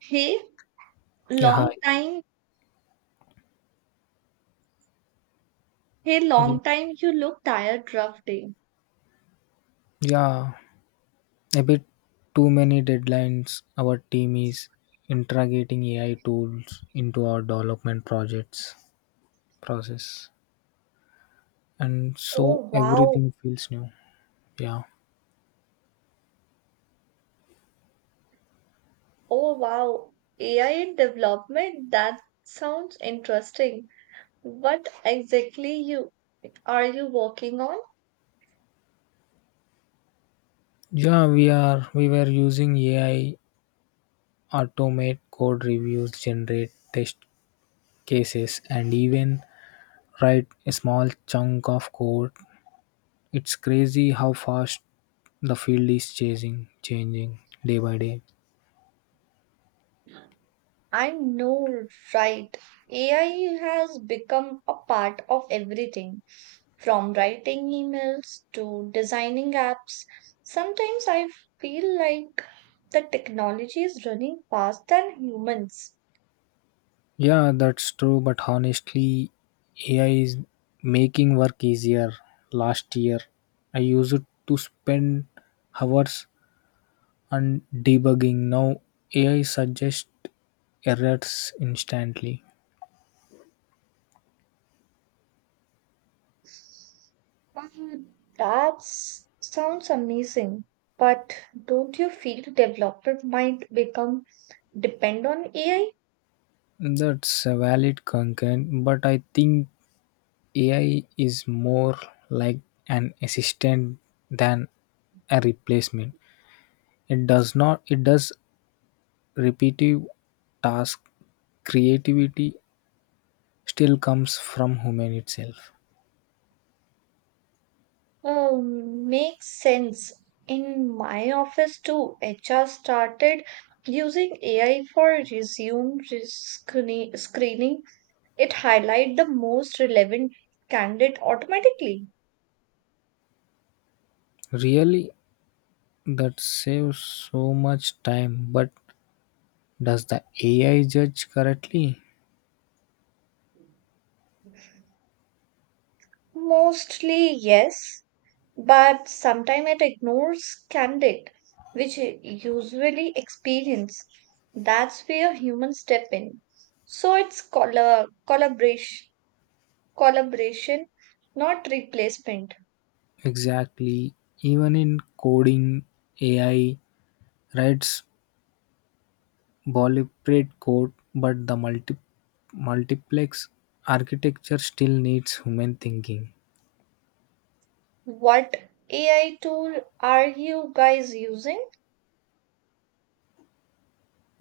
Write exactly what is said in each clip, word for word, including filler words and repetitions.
Hey, Yeah, hi. long time. Hey, long Ye- time. You look tired, rough day. Yeah, a bit too many deadlines. Our team is integrating A I tools into our development projects process, and Oh, so wow. everything feels new. Yeah, Oh, wow. A I development. That sounds interesting. What exactly you are you working on? yeah, we are we were using A I automate code reviews, generate test cases, and even write a small chunk of code. It's crazy how fast the field is chasing, changing day by day. I know, right. A I has become a part of everything, from writing emails to designing apps. Sometimes I feel like the technology is running faster than humans. Yeah, that's true, but honestly, A I is making work easier. Last year, I used it to spend hours on debugging. Now, A I suggests errors instantly. Mm, That s- sounds amazing, but don't you feel developer might become depend on A I? That's a valid concern, but I think A I is more like an assistant than a replacement. It does not, it does repetitive task creativity still comes from human itself. Uh, Makes sense. In my office too, H R started using A I for resume re- screen- screening. It highlight the most relevant candidate automatically. Really, that saves so much time, but does the A I judge correctly? Mostly, yes, but sometimes it ignores candidate which u- usually experience, that's where humans step in, so it's colla- collaboration collaboration, not replacement. Exactly. Even in coding, A I writes boilerplate code, but the multi- multiplex architecture still needs human thinking. What AI tool are you guys using?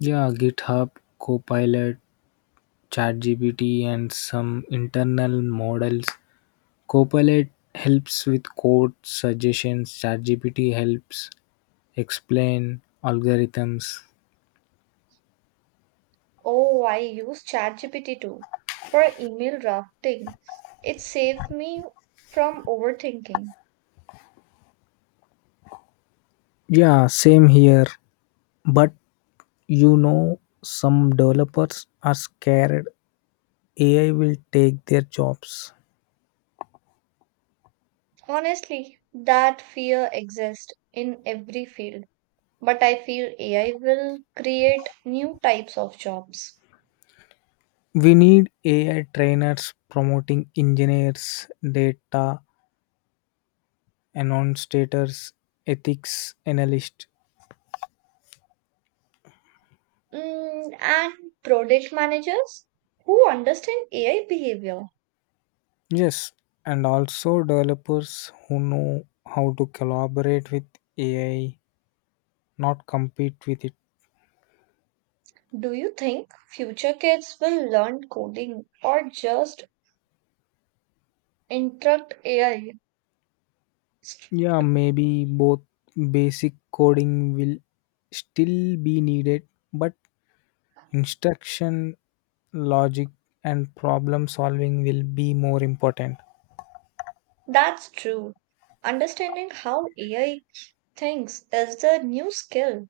Yeah, GitHub, Copilot, ChatGPT, and some internal models Copilot helps with code suggestions, ChatGPT helps explain algorithms. Oh, I use ChatGPT too, for email drafting. It saved me from overthinking. Yeah, same here. But you know, some developers are scared A I will take their jobs. Honestly, that fear exists in every field, but I feel A I will create new types of jobs. We need A I trainers promoting engineers, data annotators, ethics analysts. Mm, and product managers who understand A I behavior. Yes, and also developers who know how to collaborate with A I not compete with it. Do you think future kids will learn coding or just interrupt A I? Yeah, maybe both basic coding will still be needed, but instruction, logic, and problem solving will be more important. That's true. Understanding how A I thinks is the new skill.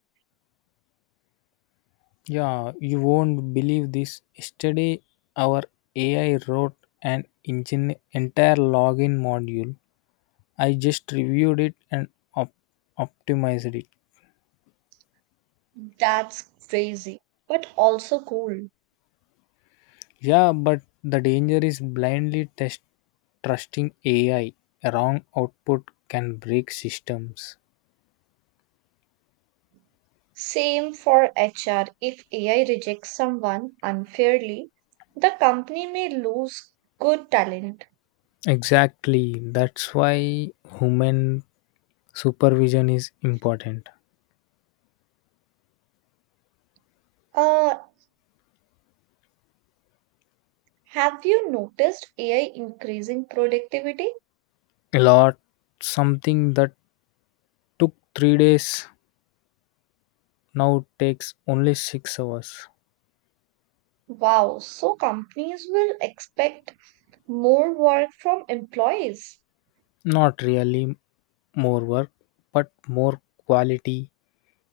Yeah, you won't believe this. Yesterday, our A I wrote an engine- entire login module. I just reviewed it and op- optimized it. That's crazy, but also cool. Yeah, but the danger is blindly test- trusting A I. Wrong output can break systems. Same for H R. If A I rejects someone unfairly, the company may lose good talent. Exactly. That's why human supervision is important. Uh, have you noticed A I increasing productivity? A lot something that took three days now takes only six hours. Wow, so companies will expect more work from employees. Not really more work, but more quality.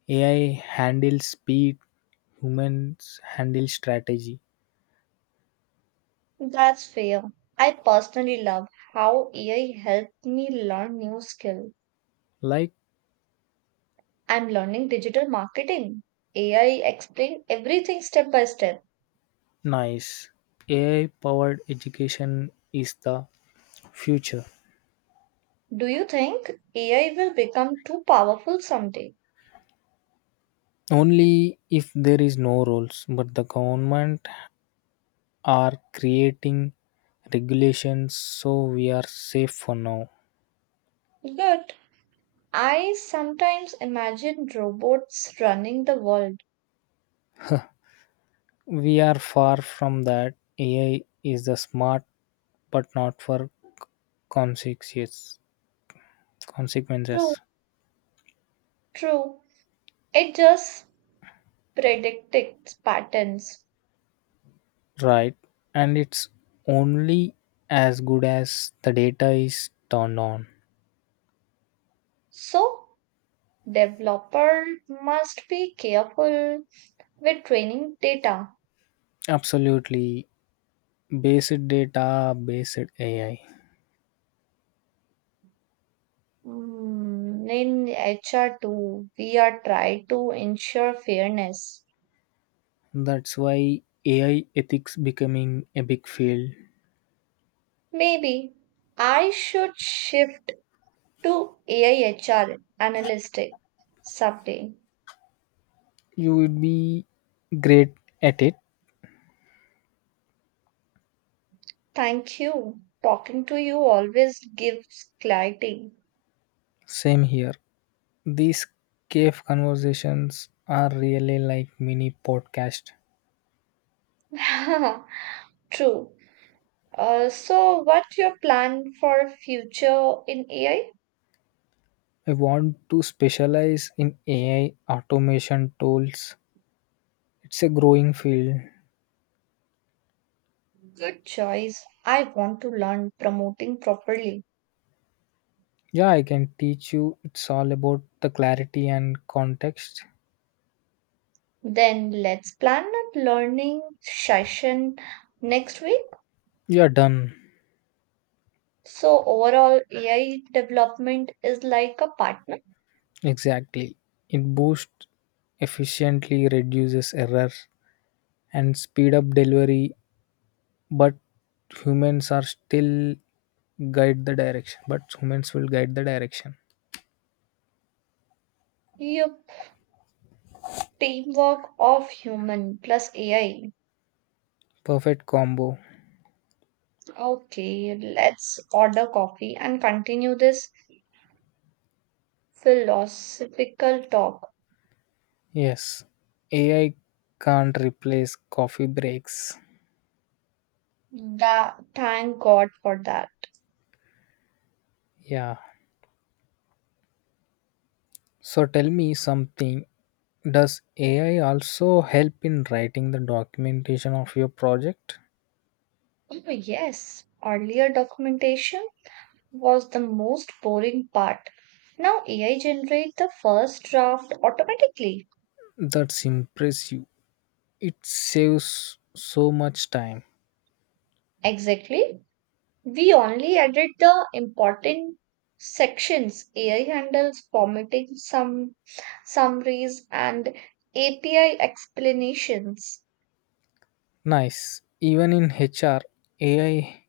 A I handles speed, humans handle strategy. That's fair. I personally love how A I helped me learn new skill. Like I'm learning digital marketing. A I explained everything step by step. Nice. A I-powered education is the future. Do you think A I will become too powerful someday? Only if there is no rules, but the government are creating regulations so we are safe for now. Good. I sometimes imagine robots running the world. We are far from that. A I is the smart but not for consequences. True, Consequences, true. It just predicts patterns. right? And it's only as good as the data is turned on. So, developer must be careful with training data. Absolutely Based data, based A I. Mm, In H R too, we are trying to ensure fairness. That's why A I ethics becoming a big field. Maybe I should shift to A I H R analytic someday. You would be great at it. Thank you. Talking to you always gives clarity. Same here. These cave conversations are really like mini podcast. True. Uh, so, what's your plan for future in A I? I want to specialize in A I automation tools. It's a growing field. Good choice. I want to learn promoting properly. Yeah, I can teach you. It's all about the clarity and context. Then let's plan a learning session next week. You're done. So, overall, A I development is like a partner. Exactly. It boosts efficiently, reduces error and speed up delivery, but humans are still guide the direction. But humans will guide the direction. Your teamwork of human plus A I. Perfect combo. Okay, let's order coffee and continue this philosophical talk. Yes. A I can't replace coffee breaks. Tha- thank God for that. Yeah. So tell me something. Does A I also help in writing the documentation of your project? Oh, yes, earlier documentation was the most boring part. Now A I generates the first draft automatically. That's impressive. It saves so much time. Exactly. We only edit the important sections. A I handles formatting, some summaries, and A P I explanations. Nice. Even in H R, A I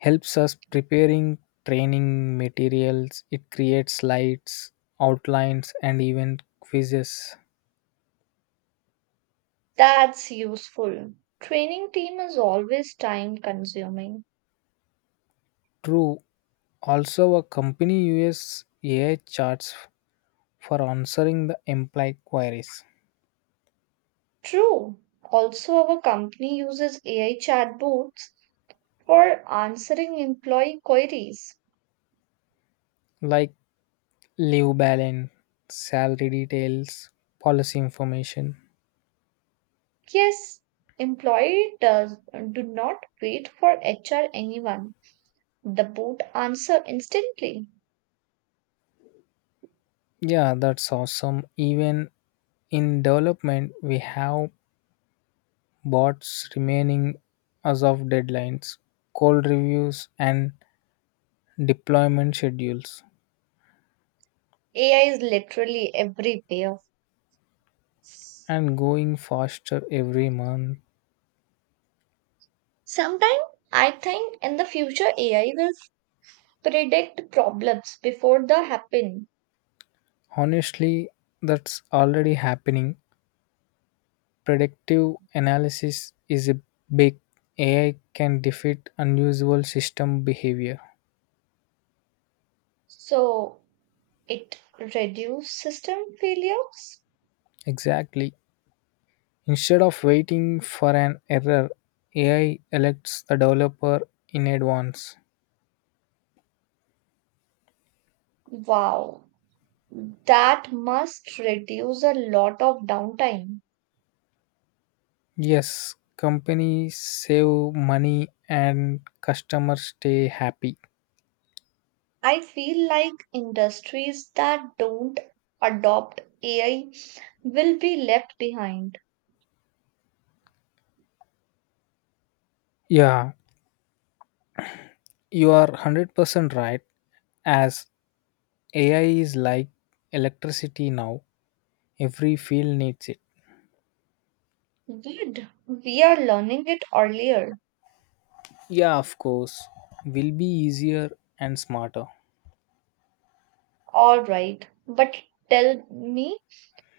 helps us preparing training materials. It creates slides, outlines, and even quizzes. That's useful. Training team is always time consuming. True. Also, a company uses A I charts for answering the employee queries True. Also, our company uses A I chatbots for answering employee queries. like leave balance, salary details, policy information. Yes, employee does do not wait for H R anyone. The bot answer instantly. Yeah, that's awesome. Even in development, we have bots remaining as of deadlines, code reviews, and deployment schedules, A I is literally everywhere. and going faster every month. Sometimes I think in the future A I will predict problems before they happen. Honestly, that's already happening. Predictive analysis is a big A I can defeat unusual system behavior. So it reduce system failures. Exactly. Instead of waiting for an error, A I alerts the developer in advance. Wow, that must reduce a lot of downtime. Yes, companies save money and customers stay happy. I feel like industries that don't adopt A I will be left behind. Yeah, you are one hundred percent right. As A I is like electricity now, every field needs it. Good. We are learning it earlier. Yeah, of course, will be easier and smarter. All right. But tell me,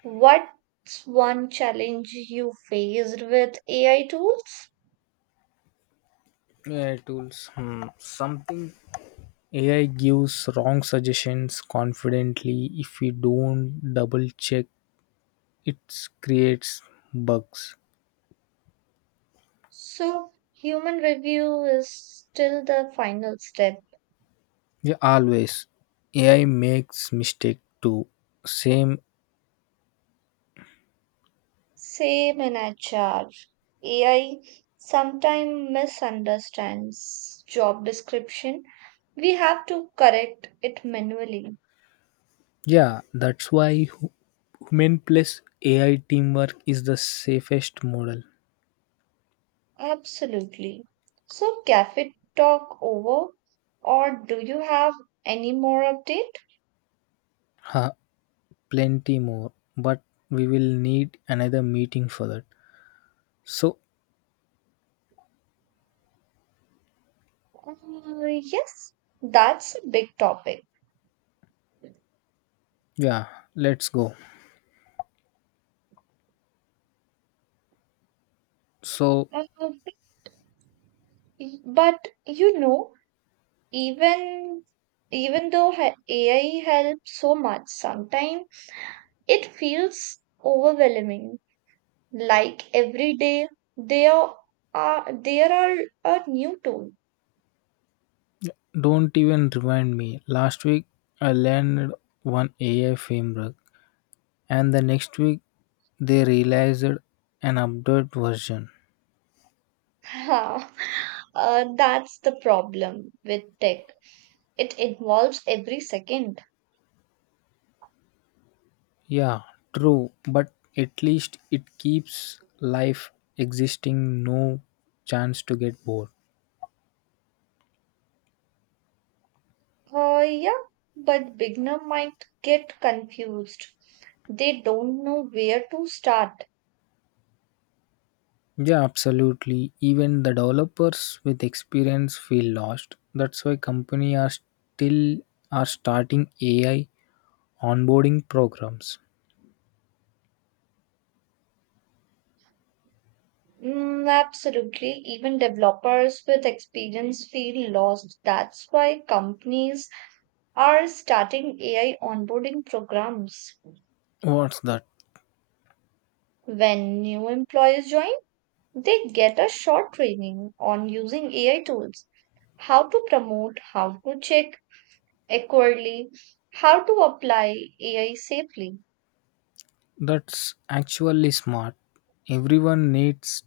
what's one challenge you faced with A I tools? A I tools, hmm, something A I gives wrong suggestions confidently if we don't double check, it creates bugs. So, human review is still the final step. Yeah, always. A I makes mistake too. Same. Same in H R. A I sometimes misunderstands job description. We have to correct it manually. Yeah, that's why hu- human plus A I teamwork is the safest model. Absolutely. So, cafe talk over, or do you have any more update? Ha, plenty more, but we will need another meeting for that. So, Uh, yes, that's a big topic. yeah, let's go. So, Uh, but you know, even even though ha- A I helps so much, sometimes it feels overwhelming. Like every day, there are there are a new tool. don't even remind me. Last week I learned one A I framework, and the next week they realized an updated version. Ha, uh, that's the problem with tech. It involves every second. Yeah, true, but at least it keeps life existing, no chance to get bored. Uh, yeah, but beginner might get confused. They don't know where to start. Yeah, absolutely. Even the developers with experience feel lost. That's why company are still are starting A I onboarding programs. Mm, absolutely. Even developers with experience feel lost. That's why companies are starting A I onboarding programs. What's that? When new employees join, they get a short training on using A I tools, how to promote, how to check accurately, how to apply A I safely. That's actually smart. Everyone needs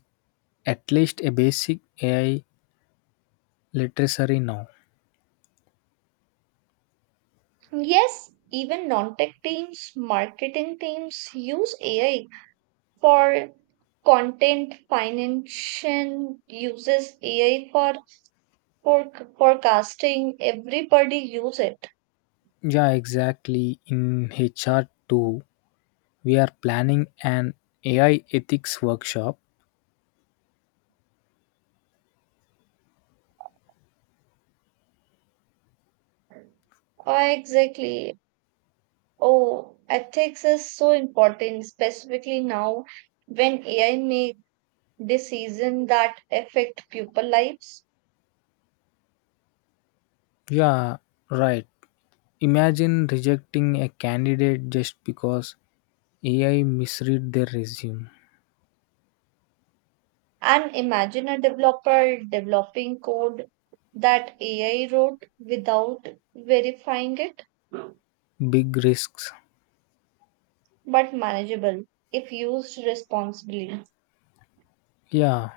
at least a basic A I literacy now. Yes, even non tech teams, marketing teams use A I for content, financial uses A I for, for forecasting. Everybody use it. Yeah, exactly. In H R too, we are planning an A I ethics workshop. Ah, exactly. Oh, ethics is so important, specifically now when A I make decisions that affect people lives. Yeah, right. Imagine rejecting a candidate just because A I misread their resume. And imagine a developer developing code that A I wrote without verifying it, Big risks. but manageable if used responsibly. Yeah.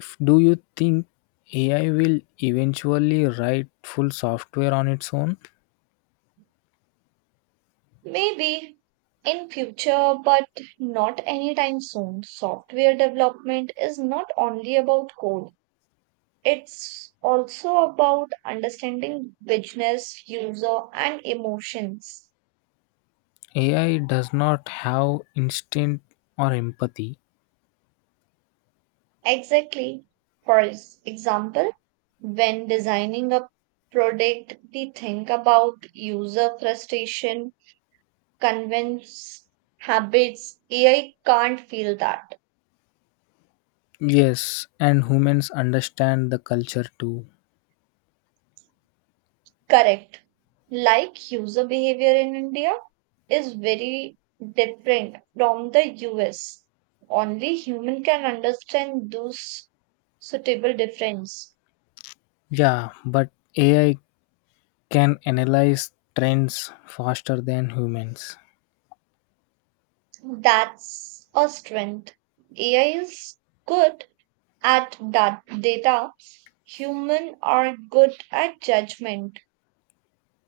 If- Do you think A I will eventually write full software on its own? Maybe in future, but not anytime soon. Software development is not only about code. It's also about understanding business, user, and emotions. A I does not have instinct or empathy. Exactly. For ex- example, when designing a product, we think about user frustration, convince habits. A I can't feel that. Yes, and humans understand the culture too. Correct. Like user behavior in India is very different from the U S. Only human can understand those suitable difference. Yeah, but A I can analyze trends faster than humans. That's a strength. A I is good at that data. Human are good at judgment.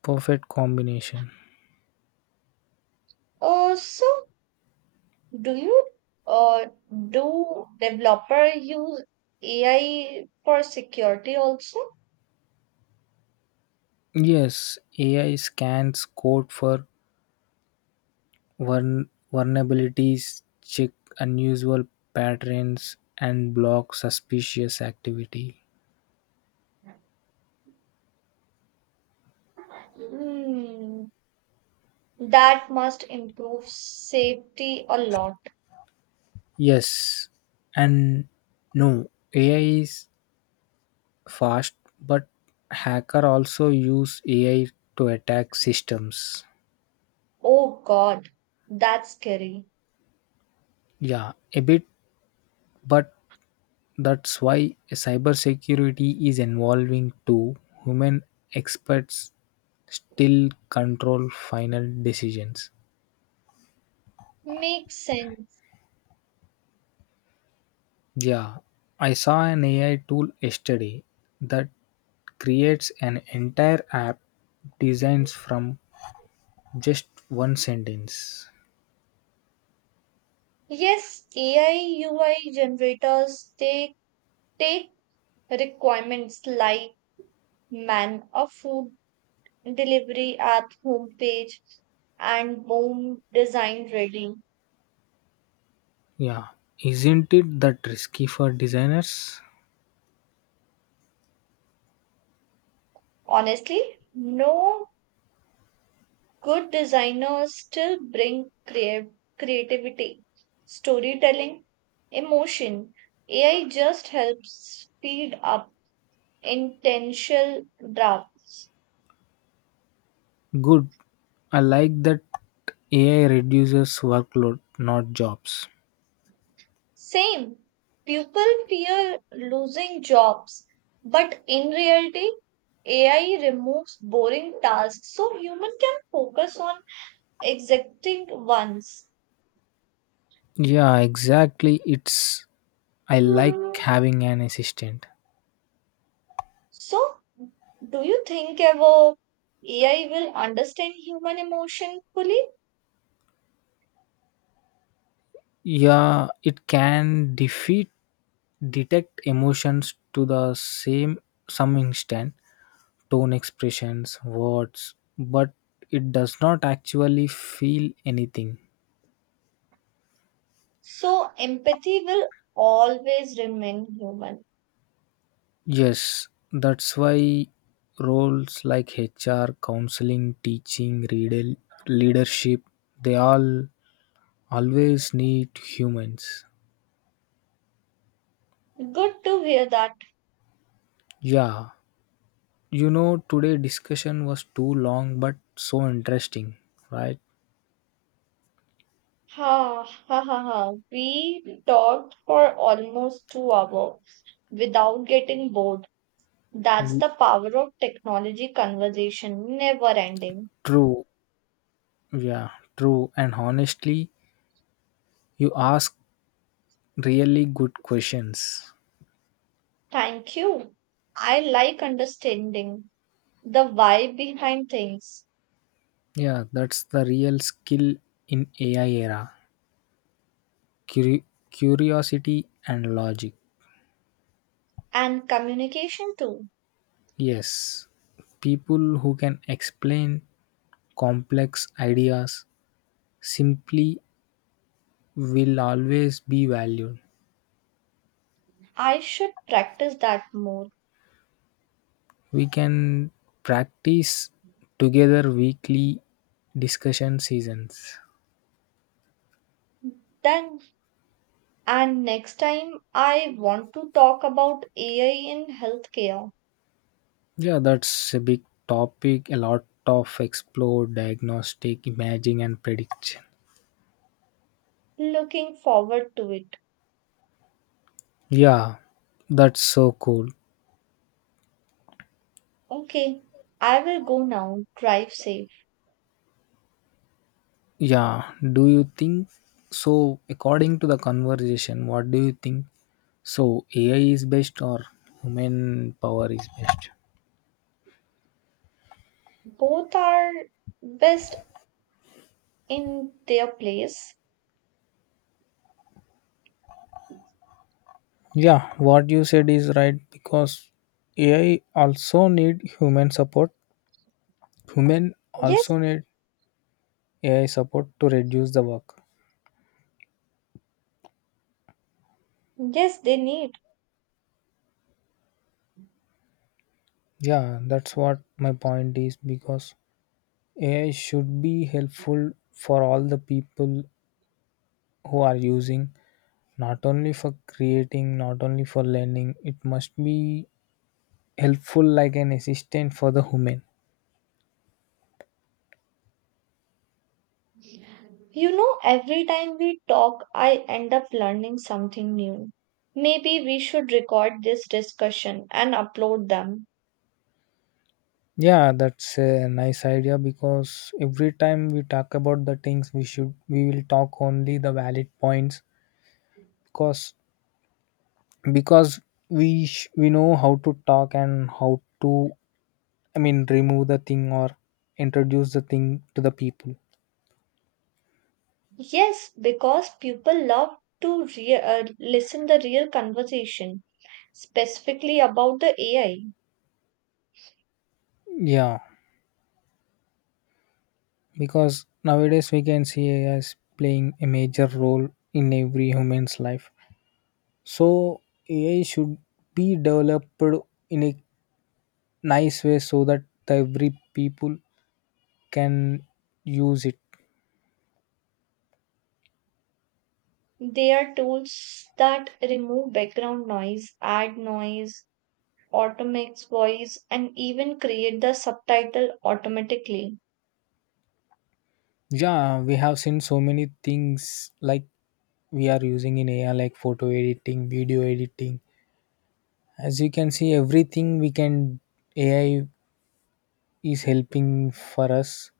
Perfect combination. Uh, so do you uh, do developer use A I for security also? Yes, A I scans code for vuln- vulnerabilities, check unusual patterns, and block suspicious activity. Hmm, that must improve safety a lot. Yes, and no, A I is fast, but hacker also use A I to attack systems. Oh God, that's scary. Yeah, a bit, but that's why cybersecurity is evolving too. Human experts still control final decisions. Makes sense. Yeah, I saw an A I tool yesterday that creates an entire app designs from just one sentence. Yes, A I U I generators, they take requirements like man or food delivery app homepage, and boom, design ready. Yeah, isn't it that risky for designers? Honestly, no, good designers still bring crea- creativity, storytelling, emotion. A I just helps speed up intentional drafts. Good. I like that A I reduces workload, not jobs. Same, people fear losing jobs, but in reality, A I removes boring tasks so human can focus on exacting ones. Yeah, exactly. It's I like having an assistant. So, do you think ever A I will understand human emotion fully? Yeah, it can defeat detect emotions to the same some instant tone expressions, words, but it does not actually feel anything. So, empathy will always remain human. Yes, that's why roles like H R, counseling, teaching, readel- leadership, they all always need humans. Good to hear that. Yeah, you know, today discussion was too long but so interesting, right? Ha ha ha ha. We talked for almost two hours without getting bored. That's Y- the power of technology conversation, never ending. True. Yeah, true. And honestly, you ask really good questions. Thank you. I like understanding the why behind things, Yeah, that's the real skill in A I era. Curi- curiosity and logic. and communication too. Yes, people who can explain complex ideas simply will always be valued. I should practice that more. We can practice together weekly discussion seasons. Then, and next time I want to talk about A I in healthcare. Yeah, that's a big topic, a lot of explore diagnostic, imaging, and prediction. Looking forward to it. Yeah, that's so cool. Okay, I will go now. Drive safe. Yeah, do you think so? According to the conversation, what do you think? So, A I is best or human power is best? Both are best in their place. Yeah, what you said is right because A I also need human support. Human Yes, also need A I support to reduce the work. yes, they need. Yeah, that's what my point is because A I should be helpful for all the people who are using. Not only for creating, not only for learning, it must be helpful like an assistant for the human. You know, every time we talk, I end up learning something new. Maybe we should record this discussion and upload them. Yeah, that's a nice idea because every time we talk about the things we should we will talk only the valid points because because we sh- we know how to talk and how to, I mean, remove the thing or introduce the thing to the people. Yes, because people love to re- uh, listen the real conversation, specifically about the A I. Yeah, because nowadays we can see A I is playing a major role in every human's life. So A I should be developed in a nice way so that every people can use it. They are tools that remove background noise, add noise, automate voice, and even create the subtitle automatically. Yeah, we have seen so many things like we are using in A I like photo editing, video editing. As you can see, everything we can A I is helping for us.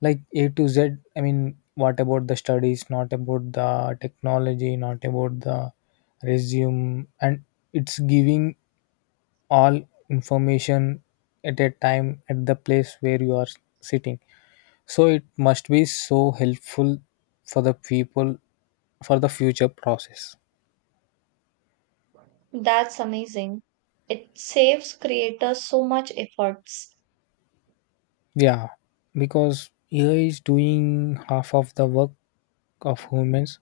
Like A to Z, I mean, what about the studies, not about the technology, not about the resume, and it's giving all information at a time at the place where you are sitting so it must be so helpful for the people for the future process That's amazing. It saves creators so much efforts. yeah because AI is doing half of the work of humans.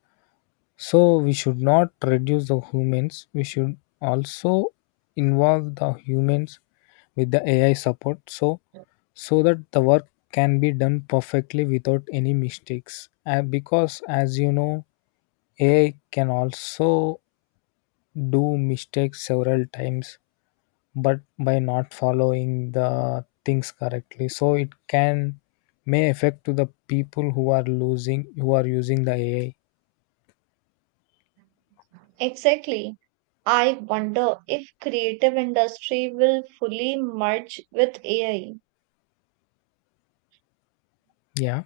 So we should not reduce the humans. We should also involve the humans with the A I support so so that the work can be done perfectly without any mistakes. And because as you know, A I can also do mistakes several times but by not following the things correctly. So it can may affect to the people who are losing who are using the A I. Exactly. I wonder if creative industry will fully merge with A I. Yeah.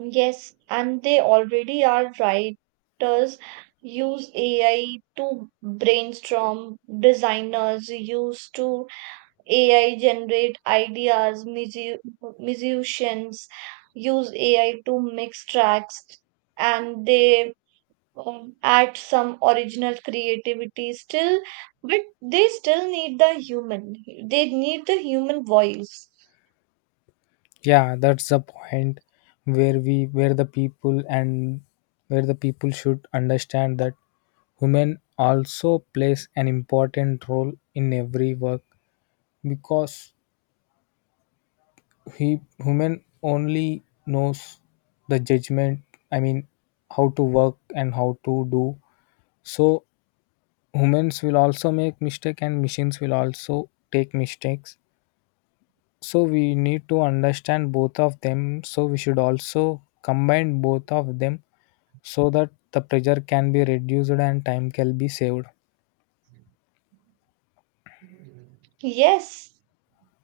Yes, and they already are, writers use A I to brainstorm, designers use to A I generate ideas, musi- musicians use A I to mix tracks, and they um, add some original creativity still, but they still need the human, they need the human voice. Yeah, that's the point where we where the people, and where the people should understand that women also plays an important role in every work because he women only knows the judgment, I mean how to work and how to do. So humans will also make mistake and machines will also take mistakes so we need to understand both of them so we should also combine both of them so that the pressure can be reduced and time can be saved. Yes,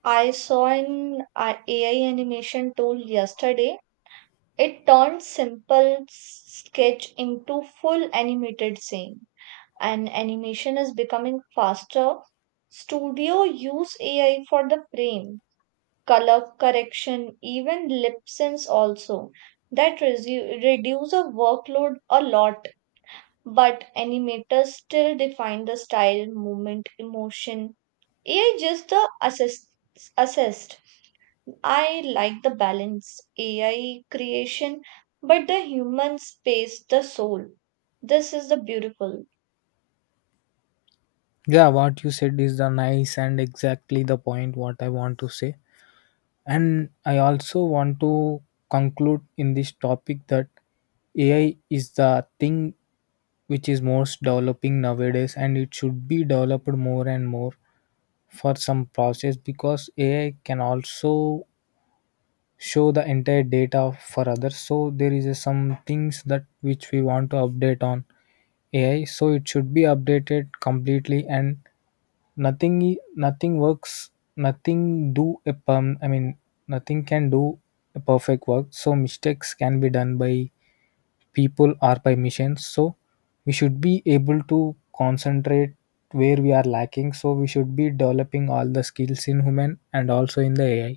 I saw an AI animation tool yesterday. It turned simple s- sketch into full animated scene, and animation is becoming faster. Studio use AI for the frame color correction, even lip syncs also. That resu- reduce a workload a lot, but animators still define the style, movement, emotion. A I just the assist assist. I like the balance, A I creation, but the human space, the soul. This is the beautiful. Yeah, what you said is the nice and exactly the point what I want to say and I also want to conclude in this topic that AI is the thing which is most developing nowadays and it should be developed more and more for some process because AI can also show the entire data for others so there is a some things that which we want to update on A I, so it should be updated completely and nothing i- nothing works, nothing do a perm I mean nothing can do a perfect work. So mistakes can be done by people or by machines. So we should be able to concentrate where we are lacking. So we should be developing all the skills in human and also in the A I.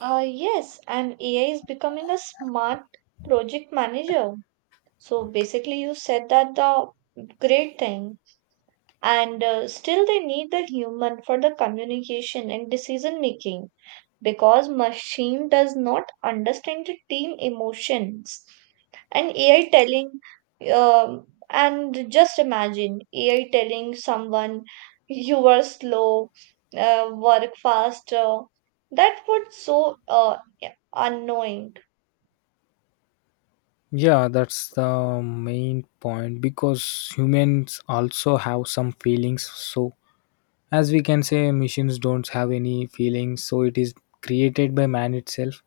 Uh, yes, and A I is becoming a smart project manager. So basically, you said that the great thing, and uh, still they need the human for the communication and decision making, because machine does not understand the team emotions. And A I telling, um, and just imagine A I telling someone you were slow, uh, work faster. That would so uh, unknowing. Yeah, that's the main point because humans also have some feelings. So as we can say machines don't have any feelings, so it is created by man itself.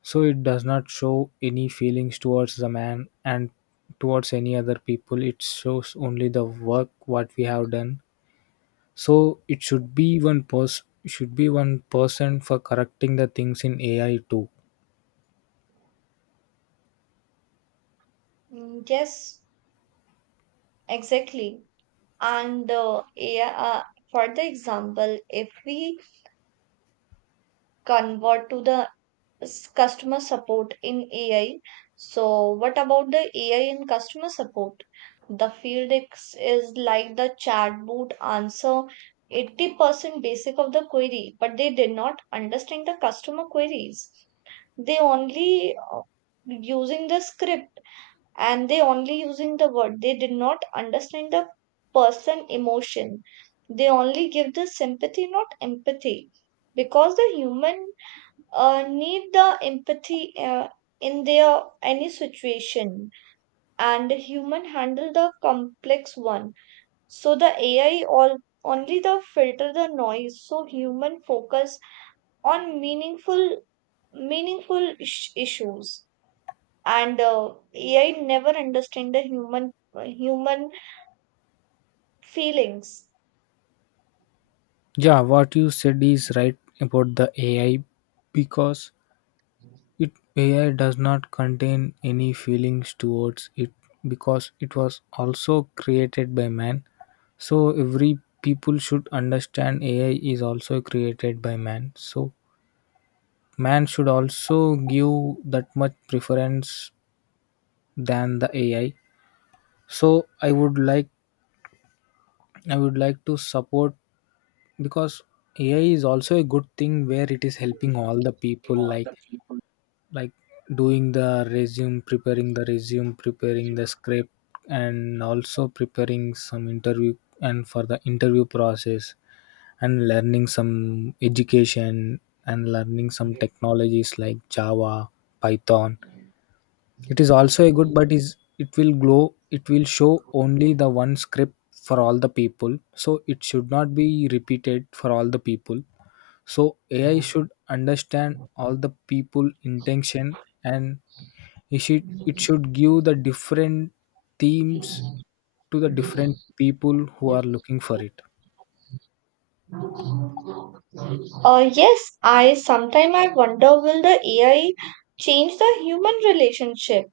So it does not show any feelings towards the man and towards any other people. It shows only the work what we have done. So it should be one person should be one person for correcting the things in AI too. Mm, Yes, exactly. And uh, yeah, uh, for the example, if we convert to the s- customer support in A I, so what about the A I in customer support? The field ex- is like the chatbot answer eighty percent basic of the query, but they did not understand the customer queries. They only uh, using the script, and they only using the word, they did not understand the person emotion. They only give the sympathy, not empathy, because the human uh, need the empathy uh, in their any situation, and the human handle the complex one. So the AI all only the filter the noise, so human focus on meaningful meaningful ish- issues. And uh, A I never understand the human uh, human feelings. Yeah, what you said is right about the AI, because It A I does not contain any feelings towards it, because it was also created by man. So every people should understand A I is also created by man. So man should also give that much preference than the A I. So I would like I would like to support, because A I is also a good thing where it is helping all the people, like like doing the resume, preparing the resume, preparing the script, and also preparing some interview, and for the interview process, and learning some education, and learning some technologies like Java, Python. It is also a good but is it will glow it will show only the one script for all the people, so it should not be repeated for all the people. So A I should understand all the people intention, and it should it should give the different themes to the different people who are looking for it. Uh, yes, I sometime I wonder will the A I change the human relationship?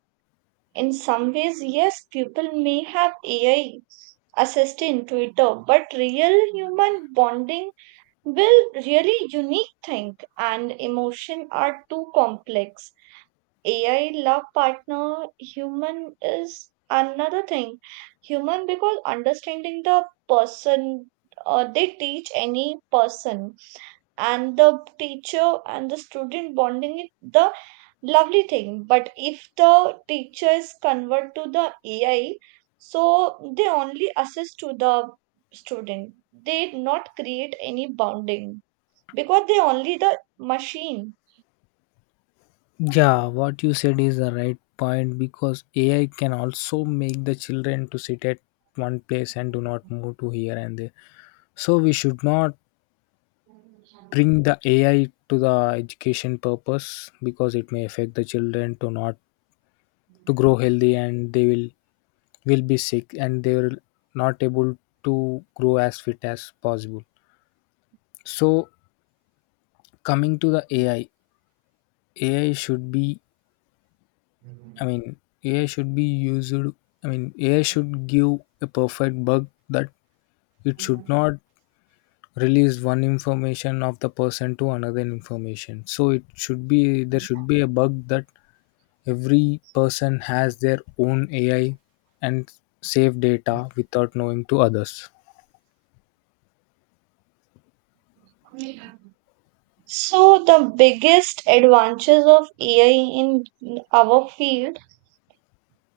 In some ways, yes, people may have A I assist in Twitter, but real human bonding will really unique thing, and emotion are too complex. A I love partner, human is another thing. Human because understanding the person, uh, they teach any person, and the teacher and the student bonding is the lovely thing. But if the teacher is convert to the A I, so they only assist to the student. They not create any bonding because they only the machine. Yeah, what you said is the right point, because A I can also make the children to sit at one place and do not move to here and there. So we should not bring the A I to the education purpose, because it may affect the children to not to grow healthy, and they will will be sick, and they will not able to grow as fit as possible. So coming to the ai ai should be, I mean, AI should be used, I mean, AI should give a perfect bug, that it should not release one information of the person to another information. So it should be there should be a bug, that every person has their own AI, and save data without knowing to others. So, the biggest advantages of A I in our field,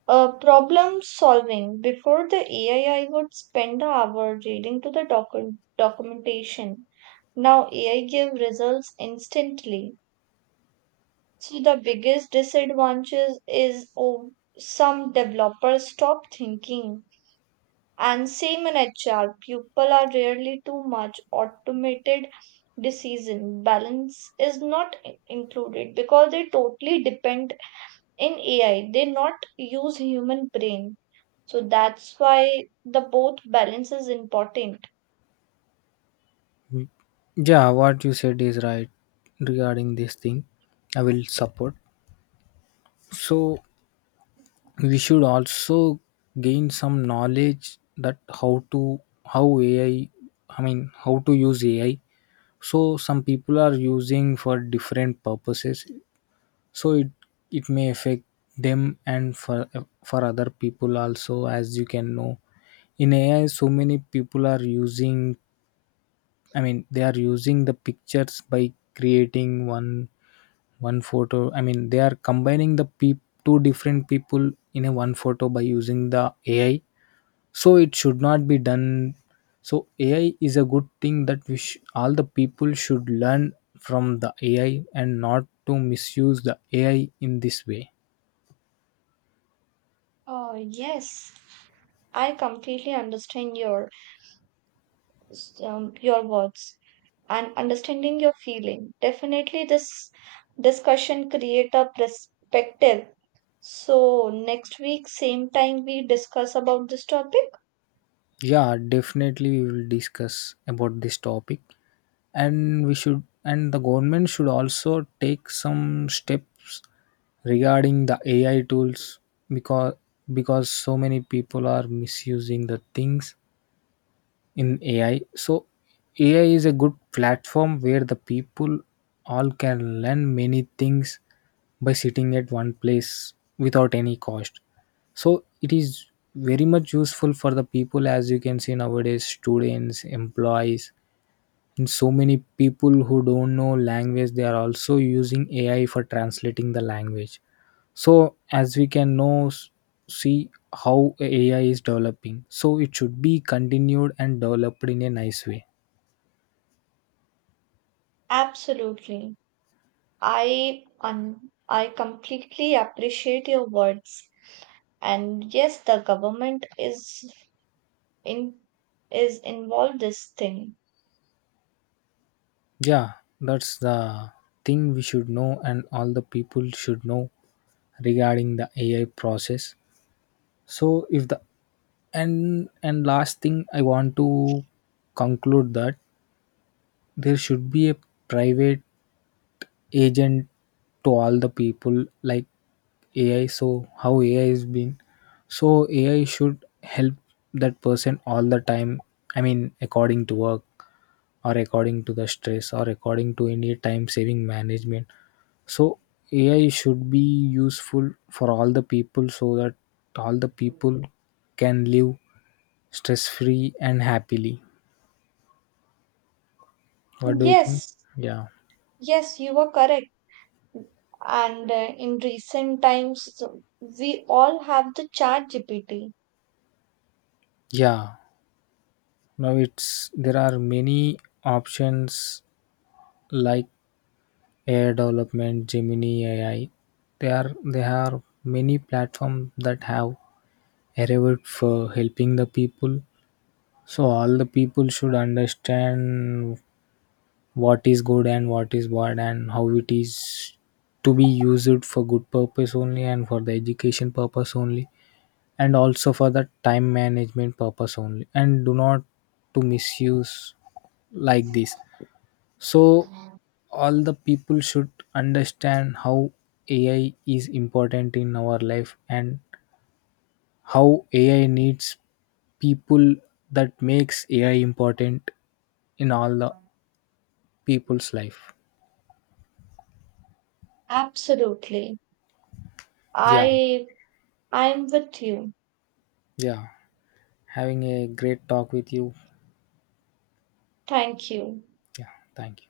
uh, problem solving. Before the A I, I I would spend an hour reading to the docu- documentation. Now A I give results instantly. So the biggest disadvantages is oh, some developers stop thinking. And same in H R, people are rarely too much automated decision. Balance is not i- included because they totally depend in A I. They not use human brain. So that's why the both balance is important. Yeah, what you said is right regarding this thing. I will support. So we should also gain some knowledge that, how to how AI I I mean, how to use A I. So some people are using for different purposes. So it it may affect them, and for for other people also, as you can know. In A I, so many people are using, I mean, they are using the pictures by creating one One photo, I mean, they are combining the peop two different people in a one photo by using the A I. So it should not be done. So A I is a good thing that we sh- all the people should learn from the A I and not to misuse the A I in this way. Oh yes, I completely understand your um, your words and understanding your feeling. Definitely, this discussion create a perspective. So next week, same time we discuss about this topic? Yeah, definitely we will discuss about this topic. And we should and the government should also take some steps regarding the AI tools, because because so many people are misusing the things in AI. So AI is a good platform where the people all can learn many things by sitting at one place without any cost. So it is very much useful for the people, as you can see nowadays students, employees, and so many people who don't know language, they are also using A I for translating the language. So as we can know, s- see how A I is developing. So it should be continued and developed in a nice way. Absolutely. I un I completely appreciate your words. And yes, the government is in is involved this thing. Yeah, that's the thing we should know, and all the people should know regarding the A I process. So if the and and last thing I want to conclude, that there should be a private agent to all the people, like AI. So how AI is been? So AI should help that person all the time, I mean, according to work, or according to the stress, or according to any time saving management. So AI should be useful for all the people, so that all the people can live stress free and happily. What do you think? Yes, Yeah, yes, you are correct. And uh, in recent times, so we all have the chat G P T. yeah. Now it's there are many options, like A I development, Gemini A I. There are there are many platforms that have arrived for helping the people. So all the people should understand what is good and what is bad, and how it is to be used, for good purpose only and for the education purpose only, and also for the time management purpose only, and do not to misuse like this. So, all the people should understand how A I is important in our life, and how A I needs people, that makes A I important in all the people's life. Absolutely. Yeah, I I'm with you. yeah. Having a great talk with you. Thank you. Yeah, thank you.